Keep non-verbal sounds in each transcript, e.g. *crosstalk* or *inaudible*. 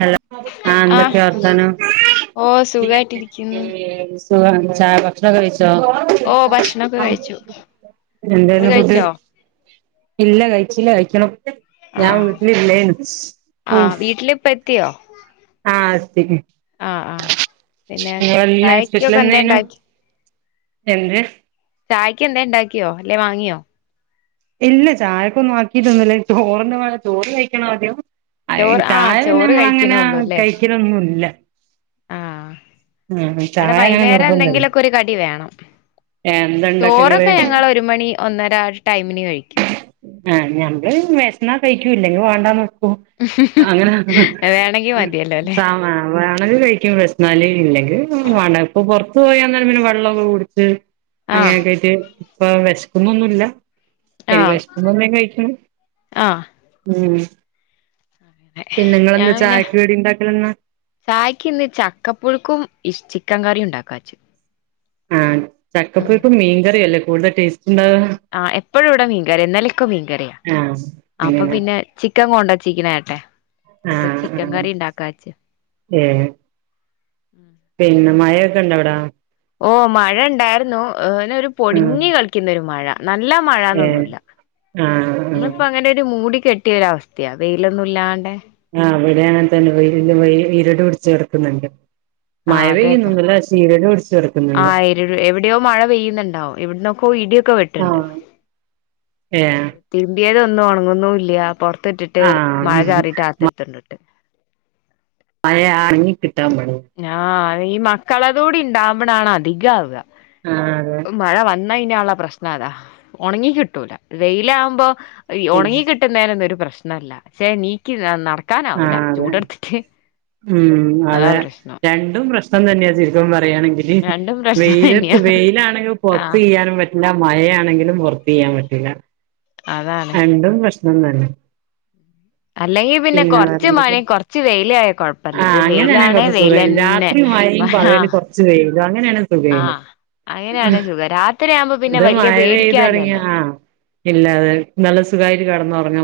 Hello ആ ന്തക്കെ ആഹ് വർത്താനം ഓ സുഖായിട്ടിരിക്കുന്നു *unintelligible* ചായ ഭക്ഷണം കഴി ഓ ഭക്ഷണോക്കെ കഴിച്ചു ങ്ങള് എന്തായിരുന്നു ഫുഡ് കഴിച്ചോ ഇല്ല കഴിച്ചില്ല കഴിക്കണം ഞാൻ ആഹ് വീട്ടിലില്ലേനു ഉം ത്തിയോ ആ എത്തി പിന്നെ ഇന്നേ സ്പെഷ്യൽ ചായക്കൊക്കെ എന്താ എന്തായിനു ഇണ്ടാക്കി എന്ത് ചായക്ക് എന്തേ ഇണ്ടാക്കിയോ അല്ലെ വാങ്ങിയോ ഇല്ല ചായക്കൊന്നും ആക്കിട്ടൊന്നുല്ല ചോറെന്നെ ഇവ *unintelligible* ചോറ് കഴിക്കണോ ആദ്യം അയ് ചോറ് ആഹ് ചായ പിന്നെ ചോറ് നമ്മളങ്ങനെ കഴിക്കണള്ളൂ അല്ലേ കഴിക്കലൊന്നുല്ല ഉം ഇവടെ ചായ അങ്ങനെ വൈന്നേരം നിർബന്ധല്ല എന്തെങ്കിലൊക്കെ ഒരു കടി വേണം, എന്താ ഇണ്ടാക്ക ചോറൊക്കെ ഇങ്ങള് ഞങ്ങൾ ഒരു മണി ഒന്നര ടൈമിന് കഴി ക്യു ആഹ് ഞമ്മള് വെശന്നാ കഴിക്കൂ ഇല്ലെങ്കി വേണ്ടാന്ന് വെ ക്കും അങ്ങനെ വേണെങ്കി മതിയല്ലോ അല്ലെ *unintelligible* *unintelligible* കഴിക്കും വെശ്ന്നാല് ഇല്ലെങ്കി മണ ഇപ്പൊ പൊറത്ത് പോയി വന്നാ പിന്നെ വെള്ളോക്കെ കുടിച്ച് ആഹ് അങ്ങനൊക്കെ ആയിട്ട് ഇപ്പ വെശക്കുന്നൊന്നുല്ല എനി ആഹ് വെശ്ക്കുമ്പോ എന്തേലും കഴിക്കും ആഹ് ഉം പിന്നെ *unintelligible* ഞാൻ നിങ്ങളെന്താ പിന്നെ ചായക്ക് കടി ഇണ്ടാക്കലെന്നാ ചായ്ക്ക് ഇന്ന് ചക്കപ്പുഴുക്കും ഇഷ് ചി ക്കൻ കറിയും ഉണ്ടാക്കാച്ച് ആഹ് ചക്കപുഴുക്കും മീൻകറിയല്ലേ കൂടുതൽ ടേസ് ആ എപ്പോഴും ഇവിടെ മീൻകറിയാ ഇന്നലെയൊക്കെ മീൻകറിയാ ആഹ് അപ്പൊ അങ്ങനെ പിന്നെ ചിക്കൻകൊണ്ടെ ച്ചിരിക്കുന്നു ഏട്ടൻ ആ ഏ പിന്നെ മഴയൊക്കെ ഒണ്ടോ അവിടെ ഓ മഴ ഉണ്ടായിരുന്നു ഓനൊരു ആഹ് പൊടിഞ്ഞ് കളിക്കൊന്നൊരു മഴ നല്ല ഏഹ് മഴാനൊന്നുവില്ല ആഹ് ആഹ് ഇന്നിപ്പോ അങ്ങനെയൊരു മൂടി കെട്ടിയ ഒരവസ്ഥയാ വെയിലൊന്നും ഇല്ലാണ്ട് ആ ഇവിടെയും അങ്ങനെ തന്നെ വെയിലില്ല ഇരുണ്ട് പിടിച്ച് കിടക്കുവാ കിട്ടുന്നുണ്ട് ങാ അതേന്നെ പിടിച്ച് ങാ കെടക്കുന്നുണ്ട് എവിടെയോ മഴ പെയ്യുന്നുണ്ടാവും ഇവിടന്ന് *unintelligible* ആഹ് ഏഹ് ഉണകുന്നുമില്ല മുറ്റത്തിട്ട് ആഹ് മഴ ആറീട്ട് അകത്ത് എടുത്തോണ്ടിട്ടു *unintelligible* *unintelligible* ഈ മക്കളതൂടി ഉണ്ടാകുമ്പതാണ് അധികമാവുക മഴ ആഹ് അതെ വന്ന് മഴ വന്നാലുള്ള പ്രശ്നം അതാ ഒണങ്ങി കിട്ടൂല വെയിലാകുമ്പോ ഒണങ്ങി കിട്ടുന്നേനൊന്നും ഒരു പ്രശ്നമി പ്രശ്നമല്ല അതെ ഉം അതാ അതെ പ്രശ്നം രണ്ടും പ്രശ്നം തന്നെയാരിക്കും ചുരുക്കം പറഞ്ഞാൽ രണ്ടും പ്രശ്നം തന്നെയാ *unintelligible* വെയിലാണെങ്കിൽ പുറത്ത് ആഹ് ചെയ്യാനും പറ്റില്ല മഴയാണെങ്കിലും പുറത്ത് ചെയ്യാൻ പറ്റില്ല അതാണ് രണ്ടും പ്രശ്നം തന്നെ ഉം അല്ലെങ്കിൽപിന്നെ കൊറച്ച് മഴ കൊറച്ച് വെയില് ആയാൽ കുഴപ്പമില്ല ഇത് ആഹ് അങ്ങനെയാണെ വെയിലാണേ കൊറച്ച് വെയിൽ സുഖായിരുന്നു തന്നെ അങ്ങനെയാണേ സുഖമാണ് സുഖം രാത്രിയാകുമ്പോ പിന്നെ ഇത് വലിയ മഴപെയ്തു പേടിക്കാനില്ലല്ലോ തുടങ്ങിയാൽ സുഖമായിട്ട് കിടന്നുറങ്ങാം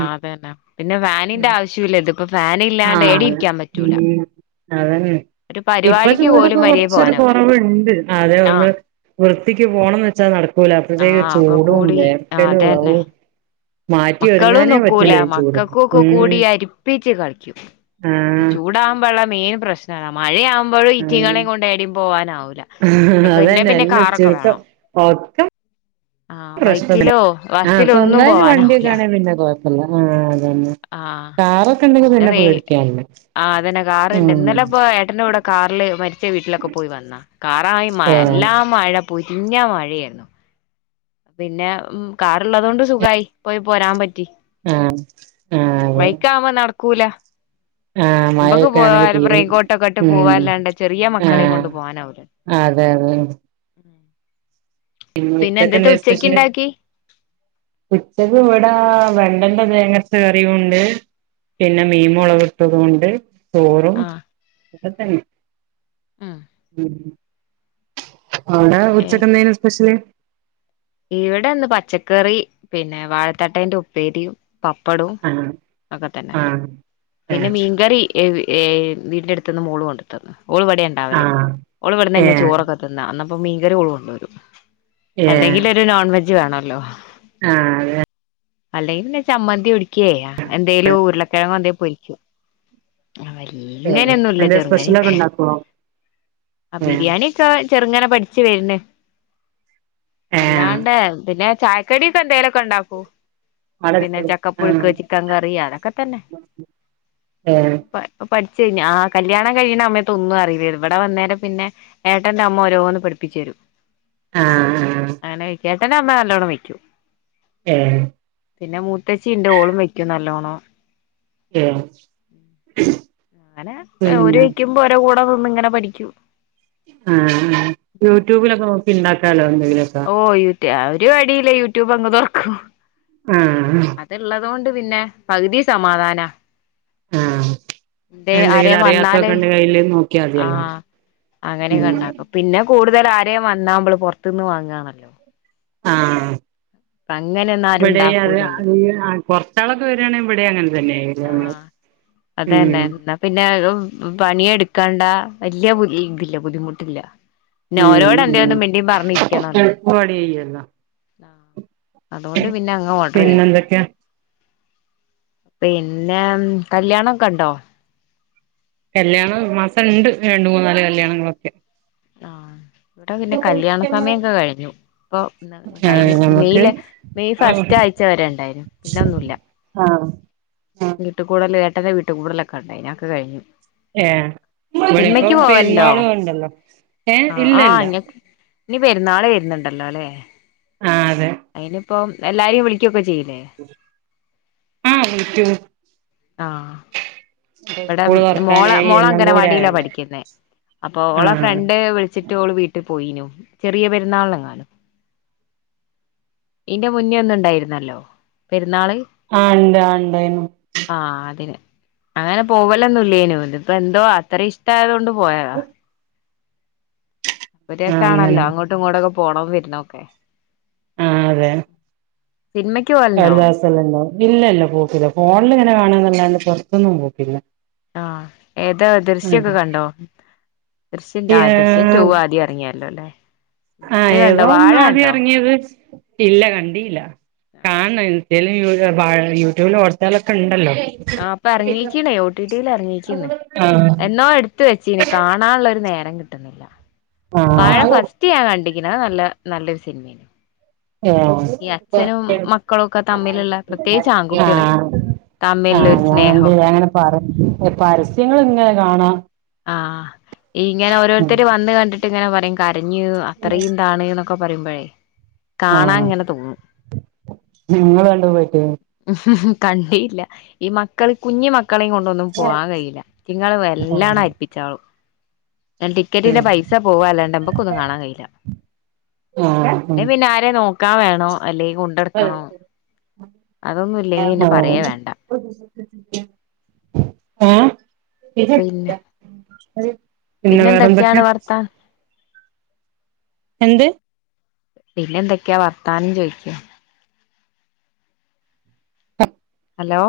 ആഹ് അതന്നെ പിന്നെ ഫാനിന്റെ ആവശ്യമില്ല ഇതിപ്പോ ഫാൻ ഇല്ലാണ്ട് ഏടെ ഇരിക്കാൻ പറ്റൂല ഒരു പരിപാടിക്ക് പോലും മര്യാദക്ക് പോകാനാവൂല ആഹ് ധിക്ക് പോണംന്ന് വെച്ചാ നട ക്കൂല അപ്പഴത്തേക്ക് ആഹ് ഒക്കെ ചൂടും കൂടി ആഹ് വേർക്കലും അതന്നെ മാറ്റി മക്കളും ഒരുങ്ങാനേ നോക്കൂല പറ്റില്ല ഈ ചൂടത്ത് മക്കൾക്കുംക്കെ ഉം കൂടി അരിപ്പിച്ച് കളിക്കും ആഹ് ചൂടാമ്പെള്ള മെയിൻ പ്രശ്നം മഴയാ മ്പോഴും ആഹ് ഇതിങ്ങളെയും കൊണ്ട് ഏടേം പോവാനാവൂല്ല എക്ക് അതന്നെ പിന്നെ എല്ലാം കാറൊക്കെ ചുരുക്കം വേണം ഒക്കെ ആ ബൈക്കിലോ ബസ്സിലോ ഒന്നും പോവാനാ ഗണ പിന്ന ഗോ *unintelligible* ആ *unintelligible* പേടിക്കാനില്ല ആ അതന്നെ ഉം കാറിണ്ട് ഇന്നലെ ഇപ്പൊ ഏട്ടന്റെ കൂടെ കാറില് മരി ഏറെ വീട്ടിലൊക്കെ പോയി വന്ന കാറായി മഴ ആഹ് എല്ലാം മഴ പൊരിഞ്ഞ മഴയാ പിന്നെ ഉം കാറുള്ളതോണ്ട് സുഖായി പോയി പോരാൻ പറ്റ് ആ ആ അതെ ക്കൂല ആ മയയൊക്കെ ആണെങ്കിൽ തീരും റെയിൻകോട്ടൊക്കെ ഇട്ട് ഉം പോവാല്ലാണ്ട് ചെറിയ ആ മക്കളെയും കൊണ്ട് പോവാനാവൂല അതെഅതെ. *unintelligible* പിന്നെ എന്തേത്ത ഉച്ചക്ക് ഇണ്ടാക്കി ഉച്ചക്ക് ഇവിടാ വെ വെണ്ട വേങ്ങത്തു കറിയും ഉണ്ട് പിന്നെ മീൻ മുളകിട്ടതും ഉണ്ട് - ചോറും ആഹ് അതന്നെ. ഉം അവിടെ ഉച്ചക്കെന്തേനു? *unintelligible* ഇവിടെന്ത്‌ പച്ചക്കറി പിന്നെ വാഴത്തട്ടേന്റെ ഉപ്പേരിയും പപ്പടവും ആഹ് ഒക്കെത്തന്നെ ആഹ് പിന്നെ ഏഹ് മീൻകറി. എവി എവിന്തെടുത്തുന്നു മോളു കൊണ്ടത്തന്ന് ഓളിവിടെയാ ഇണ്ടാവല് ആഹ് ഓളിവിടുന്നന്നെയാ ഏഹ് ചോറൊക്കെ തിന്നാ അപ്പം മീൻ കറി ഓളുകൊണ്ടന്നു എന്തെങ്കിലൊരു നോൺ വെ ജി വേണല്ലോ ആ അതെ അല്ലെങ്കി പിന്നെ ചമ്മന്തി ഒടിക്കയായ എന്തേലും ഉരുളക്കിഴങ്ങോ എന്തേ ഏഹ് ഇങ്ങനെയൊന്നുമില്ല എന്തേ സ്പെഷ്യലൊക്കെ ചെറുങ്ങാനൊക്കെ ഉണ്ടാക്കോ ആ ഏഹ് ബിരിയാണി ഒക്കെ ചെറുങ്ങനെ പഠിച്ചു വരണ് ഏഹ് അല്ലാണ്ട് പിന്നെ ചായക്കടി ഒക്കെന്തേലൊക്കെ ഉണ്ടാക്കും അവിടെ പിന്നെ ആഹ് ചക്കപ്പുഴുക്ക് ചിക്കൻ കറി അതൊക്കെ തന്നെ ഏഹ് പ്പ പഠിച്ച കഴിഞ്ഞ് ആ കല്യാണം കഴിയണ സമയതൊന്നും അറില്ലാരുന്നു ഇവിടെ വന്നേരം പിന്നെ ഏട്ടന്റെ അമ്മ ഓരോന്ന് പഠിപ്പിച്ചുരും ആഹ് ആഹ് എൻ്റെ അമ്മ നല്ലോണ്ണം വക്കും ഏഹ് പിന്നെ മൂത്തേച്ചി ഉണ്ട് ഓളും വെക്കും നല്ലോണം ആ ഏ അങ്ങനെ ഓര് കഴിക്കുമ്പോ ഓരോ കൂടെ നിന്ന് ഇങ്ങനെ പഠിക്കും ആ യൂട്യൂബിലൊക്കെ നോ ക്കി ഉണ്ടാക്കാലോ അല്ലേ എന്ത് രസാ രാ ഒരു വഴിയില്ലേ യൂട്യൂബ് അങ്ങ് താെർക്കും ആഹ് അത്ള്ളതോണ്ട് പിന്നെ പക് തി സമാധാനാ ആ എ ആരേം വന്നാല് നോക്കിയാ ആ മതിയല്ലോ ഉം അങ്ങനെക്കെണ്ടാക്കും പിന്നെ കൂട്തല് ആരേം വന്നാമ്മള് പൊർത്ത്ന്ന് വാങ്ങാണല്ലോ ആ അങ്ങനെയൊന്നും ആരും ബ്ടെ ഈ അത് ഉണ്ടാക്കൂലല്ലോ അ കൊർച്ചാളൊക്കെ വരാണെ വ്ടെ അങ്ങൻതന്നെ *unintelligible* തന്നേ ന്നാ പിന്നെ പണി എട്ക്കെണ്ട വല്യ ബു ഈ തില്ല ബുദ്ധിമുട്ട്ല്ല ഉം ഉം എൾപ്പ പണിയ്യല്ലോ ആഹ് അതുകൊണ്ട് പിന്നെ അങ്ങ് ഓർഡർ പിന്നെ ചെയും എന്തൊക്കെയാ പിന്നെ കല്യാണം കണ്ടോ കല്യാണം ഈ മാസംണ്ട് രണ്ട് മൂന്ന് നാല് കല്യാണങ്ങളൊക്കെ ആഹ് വടെ പിന്നെ കല്യാണ സമയൊക്കെ കഴിഞ്ഞു ഇപ്പൊ ആഹ് കഴിഞ്ഞു നമുക്ക് മെയ്ല് മെയ് ആഹ് ഫസ്റ്റ് ആഴ്ചവരെ ണ്ടായിരുന്നു പിന്നൊന്നുല്ല ആഹ് ആഹ് വീട്ട് കൂടല് *unintelligible* വീട്ട് കൂടുലൊക്കെണ്ടായിനി അതൊക്കെ കഴിഞ്ഞു ഏഹ് ബടപ്പം സിനിമയ്ക്ക് പോവലുണ്ടോ പെരുന്നാളുണ്ടല്ലോ ആഹ് ആഹ് ലെ നി പെരുന്നാള് വരുന്നുണ്ടല്ലോ ല്ലേ ആ അതെ പ്പം എല്ലാരിം വിളിയ്ക്കൊക്കെ ചെയ്യും ആഹ് വിളിയ്ക്കും ആഹ് വിടെ മോള തുറക്കാനായി മോള എല്ലാം കൂടെ അങ്കനവാടിയിലാ ആയല്ലോ പഠിക്കുന്നേ അപ്പൊ ആ ഓളെ ഫ്രണ്ട് വിളിച്ചിട്ട് ഓള് വീട്ട് പോയിനു ചെറിയ പെരുന്നാള് നെങ്ങാനും ഇന്റെ മുന്നേ ഒന്ന്ണ്ടായിരുന്നല്ലോ പെരു ആഹ് ണ്ട് ആ ണ്ടായിനു ആഹ് അതിന് അങ്ങനെ പോവലൊന്നുല്ലേനു ഇതിപ്പ ന്തോ അത്ര ഇഷ്ടയതോണ്ട് പോയതാ പ്പൊ ആ അങ്ങനെ രസാണല്ലോ അങ്ങോട്ടും ങ്ങോട്ടൊ പോണതും വര്ണൊക്കെ ആഹ് അതെ സിനിമക്ക് പോവലുണ്ടോ രു ദെവസല്ലല്ലോ ഇല്ലല്ല പോക്കില്ല ഫോണ്ല്ങ്ങനെ ങ്ങനെ കാണന്നല്ലാതെ പൊറ്ത്തൊന്നും പോക്കില്ല ആഹ് ഏതാ ദൃശ്യൊക്കെ കണ്ടോ ദൃശ്യം ആ ദൃശ്യം ടു ആദ്യം റങ്ങിയ ല്ലല്ലേ ആഹ് ഏതോന്ന് ആദ്യറങ്ങിയത് ഇല്ല കണ്ടീല്ല കാണ് *unintelligible* യൂട്യൂബിലും ഹോട്‌സ്റ്റാറിലൊക്കെ ണ്ടല്ലോ ആ പ്പൊ റങ്ങിക്ക്ണേ ഒടിടില് ഇറങ്ങിക്ക്ന്ന് ആ എന്നോ എടുത്ത് വെച്ചിന് കാണാള്ളൊരു നേ കിട്ടുന്നില്ല വാഴ ആഹ് ഫസ്റ്റ് ഞാൻ കണ്ടി ഇതാ നല്ല നല്ലൊരു സിനിമാണ് ഓ ആഹ് ആഹ് ഒക്കെ തമ്മിലുള്ള ഞൻ പ്രത്യേകിച്ച് കണ്ട് ഞാ ആൺകുട്ടികള് തമ്മിലുള്ള ഒരു സ്നേഹമൊക്കെ ങ്ങനെ പറ പരസ്യങ്ങള് ങ്ങനെ കാണാ ആഹ് ഇങ്ങനെ ഓരോരുത്തര് വന്ന് കണ്ടി ഇങ്ങനെ പറീം ക ഞ് അത്രയും താണ് നൊ ഒക്കെ പറയുമ്പഴേ കാണാൻ ആഹ് ഇങ്ങനെ തോന്നും നിങ്ങള് കണ്ടു പോയിട്ട് കണ്ടില്ല ഈ മക്കൾ കുഞ്ഞി മ മക്കളേം കൊണ്ടൊന്നും പോവാൻ കഴിയില്ല ഇറ്റങ്ങള് വല്ലാ ആഹ് *inaudible* ഞാൻ ടിക്കറ്റിന്റെ പൈസ പോവ അല്ലാണ്ട് നമ്മക്കൊന്നും കാണാൻ കഴിയില്ല ആഹ് അല്ലെ ഉം പിന്നെ ആരെ നോ ക്കാ വേണോ അല്ലെങ്കിൽ കൊണ്ടട്ക്കണം അതൊന്നുല്ലെങ്കി പിന്നെ പറയേ വേണ്ട ഏ എ പിന്നെ *unintelligible* അതെ പിന്നെ എന്തൊക്കെയാണ് വേറെന്തൊക്കെയാ? വർത്താൻ എന്ത്? പിന്നെന്തൊക്കെയാ വർത്താനം ചോയിക്കാ അ *unintelligible* ഹലോ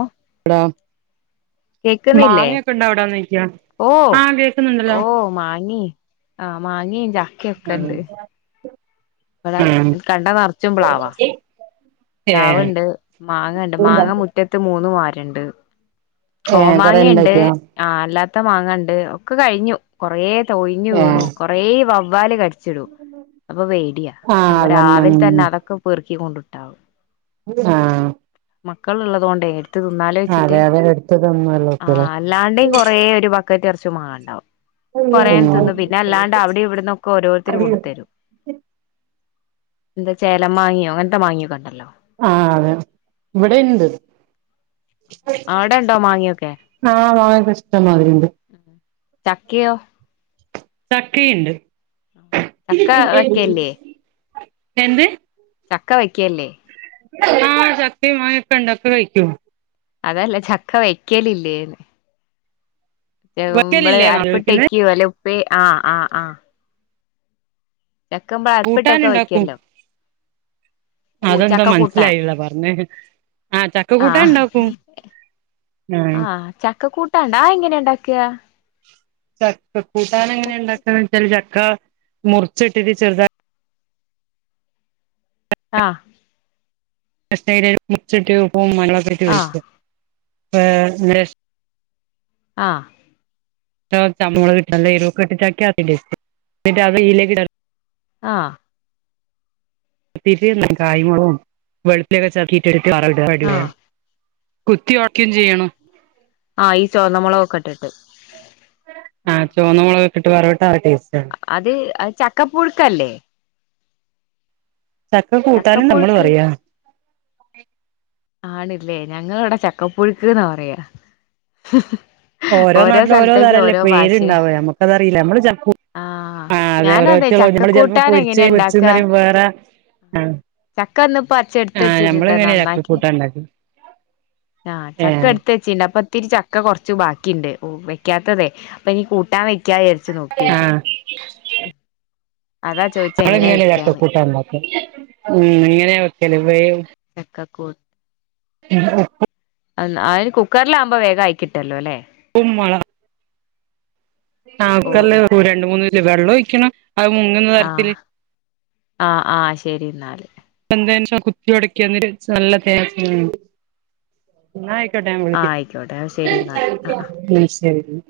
ആഹ് കേക്കുന്നില്ലേ മാങ്ങായൊക്കെ ഉണ്ടോ അവിടാന്ന് ചോയ്ക്ക ഓ ആഹ് കേക്കുന്നുണ്ടല്ലോ ആഹ് മാങ്ങയി ആഹ് ചക്കയൊക്കെണ്ട് ഇവിടം ആഹ് കണ്ടം നറച്ചും പ്ലാവാ പ്ലാവ് ഏഹ് ഇണ്ട് മാങ്ങണ്ട് മാങ്ങ മുറ്റത്ത് മൂന്ന് മര രണ്ട് ഏഹ് കൊറേ കോമാങ്ങയിണ്ട് ഇണ്ടായിക്ക്യോ ആ അല്ലാ ത്ത മാങ്ങണ്ട് ഒക്കെ കഴിഞ്ഞു കൊറേ കൊഴിഞ്ഞു വീണു ഏഹ് കൊറേ വവ് വാല് ക ച്ചിടും അപ്പൊ വേടിയാ ആഹ് അപ്പൊ അതന്നെ രാവിലെ ഉം തന്നെ അതൊക്കെ പെർ ക്കൊണ്ടുട്ടാവും ആഹ് മക്കൾ ഉള്ളതുകൊണ്ടേ തിന്നാലോ വെച്ചിട്ട് അതെ അതെ എടുത്തതൊന്നുമല്ല ആ കുട്ടികളെ അല്ലാണ്ടേം കൊറേ ഒരു ബക്കറ്റ് നറച്ചു മാങ്ങണ്ടാവും കൊറയങ്ങ് തിന്നു പിന്നെ അല്ലാണ്ട് അവിടെ ഇവിടുന്നൊക്കെ ഓരോരുത്തര് കൊണ്ടു തരും എന്താ ചേലം മാങ്ങയോ അങ്ങനത്തെ മാങ്ങയൊക്കെണ്ടല്ലോ ആ അതെ ഇവിടെ ഇണ്ട് അവിടെ ഉണ്ടോ മാങ്ങയൊക്കെ ആ മാങ്ങക്കെ ഇഷ്ടം മാതിരി ഉണ്ട് ചക്കയോ? ചക്കയുണ്ട് ചക്ക വയ്ക്കില്ലേ എന്ത്? ചക്ക വയ്ക്കേല്ലേ ആ ചക്കയും മാങ്ങയും ഒക്കെണ്ട് ഒക്കെ വെയ്ക്കും അതല്ല ചക്ക വയ്ക്കലില്ലേന്ന് വേവുമ്പള് വെക്കലില്ലേന്നാ അരപ്പിട്ട് ചോദിക്കുന്നെ വയ്ക്ക്വാേ അല്ലെ പേ ആ ആ ആ ചക്കമ്മള് അരപ്പിട്ടൊക്കെ കൂട്ടാന്ണ്ടാക്കും വെക്കുവല്ലോ അതെന്താ ചക്ക കൂട്ടാൻ മൻസ്സിലായില്ല പറഞ്ഞേ ആ ചക്ക കൂട്ടാൻണ്ടാക്കും ആ ആഹ് ചക്കക്കൂട്ടാണ്ട അത് എങ്ങനെയാ ഉണ്ടാക്കുക ചക്ക കൂട്ടാനെങ്ങെനാണ്ടാക്കാന്നെച്ചാല് ച ക്ക മുറിച്ചിത്തിരി ചെറുതാ ആ കഷ്ണം അയ്ല് മുറിച്ചിട്ടും ഓ ആഹ് *unintelligible* വെച്ച് ഏ ആ ആ നമ്മള് നല്ല എരുവൊക്കെയിട്ട് ചക്കയാക്കിലെ എന്നിട്ട് അത് ഇലേക്ക് ഇടാ ആ *unintelligible* കായും മൊളകും വെളുത്തുള്ളി ഒക്കെ ചേർത്തിട്ട് ആഹ് *unintelligible* കുത്തിയൊടക്കിം ചെയ്യണം ആ ഈ ചൊവന്ന മുളകൊക്കെ ഇട്ടിട്ട് ആ ചൊമന്ന മുളക് ഇട്ട് വറവ് അത് അത് ചക്കപ്പുഴുക്കല്ലേ ചക്ക കൂട്ടാന് നമ്മള് ചക്കപ്പുഴുക്ക് പറയാ ആണില്ലേ ഞങ്ങള് ഇവിടെ ചക്കപ്പുഴുക്ക്ന്ന പറയാ ഓരോ നാട്ടിലും ഓരോ തരംല്ലേ പേരുണ്ടാവ നമ്മുക്കതറിയില്ല നമ്മള് ച ആഹ് ആ അതെ ഞാനതെ ഓരോരുത്ത നമ്മള് ചെലപ്പോ ചക്കക്കൂട്ടാൻ പൊരിച്ച് എങ്ങനെയാ പൊരിച്ചെന്ന് ഉണ്ടാക്കുക പറയുമ്പോ വേറെ ആ ചക്ക ഇന്നിപ്പോ അച്ച എടുത്ത് ആ നമ്മൾ വെച്ചിട്ടുണ്ട് ഇങ്ങനെയാ നന്നാക്കി ചക്കകൂട്ടാൻ ഉണ്ടാക്കല് ആഹ് ഏ ചക്ക എട്ത്തേച്ചിണ്ടപ്പത് ഇത്തിരി ചക്ക കൊറ്ച്ച് ബാക്കിണ്ട് ഓ വെക്ക്യാത്തതെ അപ്പെനി കൂട്ടാൻ വ ക്യായാര്ച്ചു നോക്കീനി അഎങ്ങനെ ചക്കകൂട്ടാണ്ടാക്ക കക്കോട്ട് ഇല്ലഉപ്പ് അല്ല അയ് കുക്കറ്ലാവ്മ്പം വേഗാ യിക്കിട്ടല്ലോലെ ഉമ്മള ഓ ആക്കല്ല ഓ രണ്ട് മൂന്ന് ഇല്ല വെള്ളോഴിക്കണം അത് മുങ്ങ്ന്ന ആഹ് തരത്തില് ആഹ് ആഹ് ശരി ഇന്നാൽ *unintelligible* കുത്തിയൊടക്കാ *unintelligible* ന്നാ അയി ക്കോട്ടെ ഞാൻ ആഹ് വിളിക്കാം ആയിക്കോട്ടെ ശരി എന്നാല് ആഹ് ഉം ശരി ന്നാ.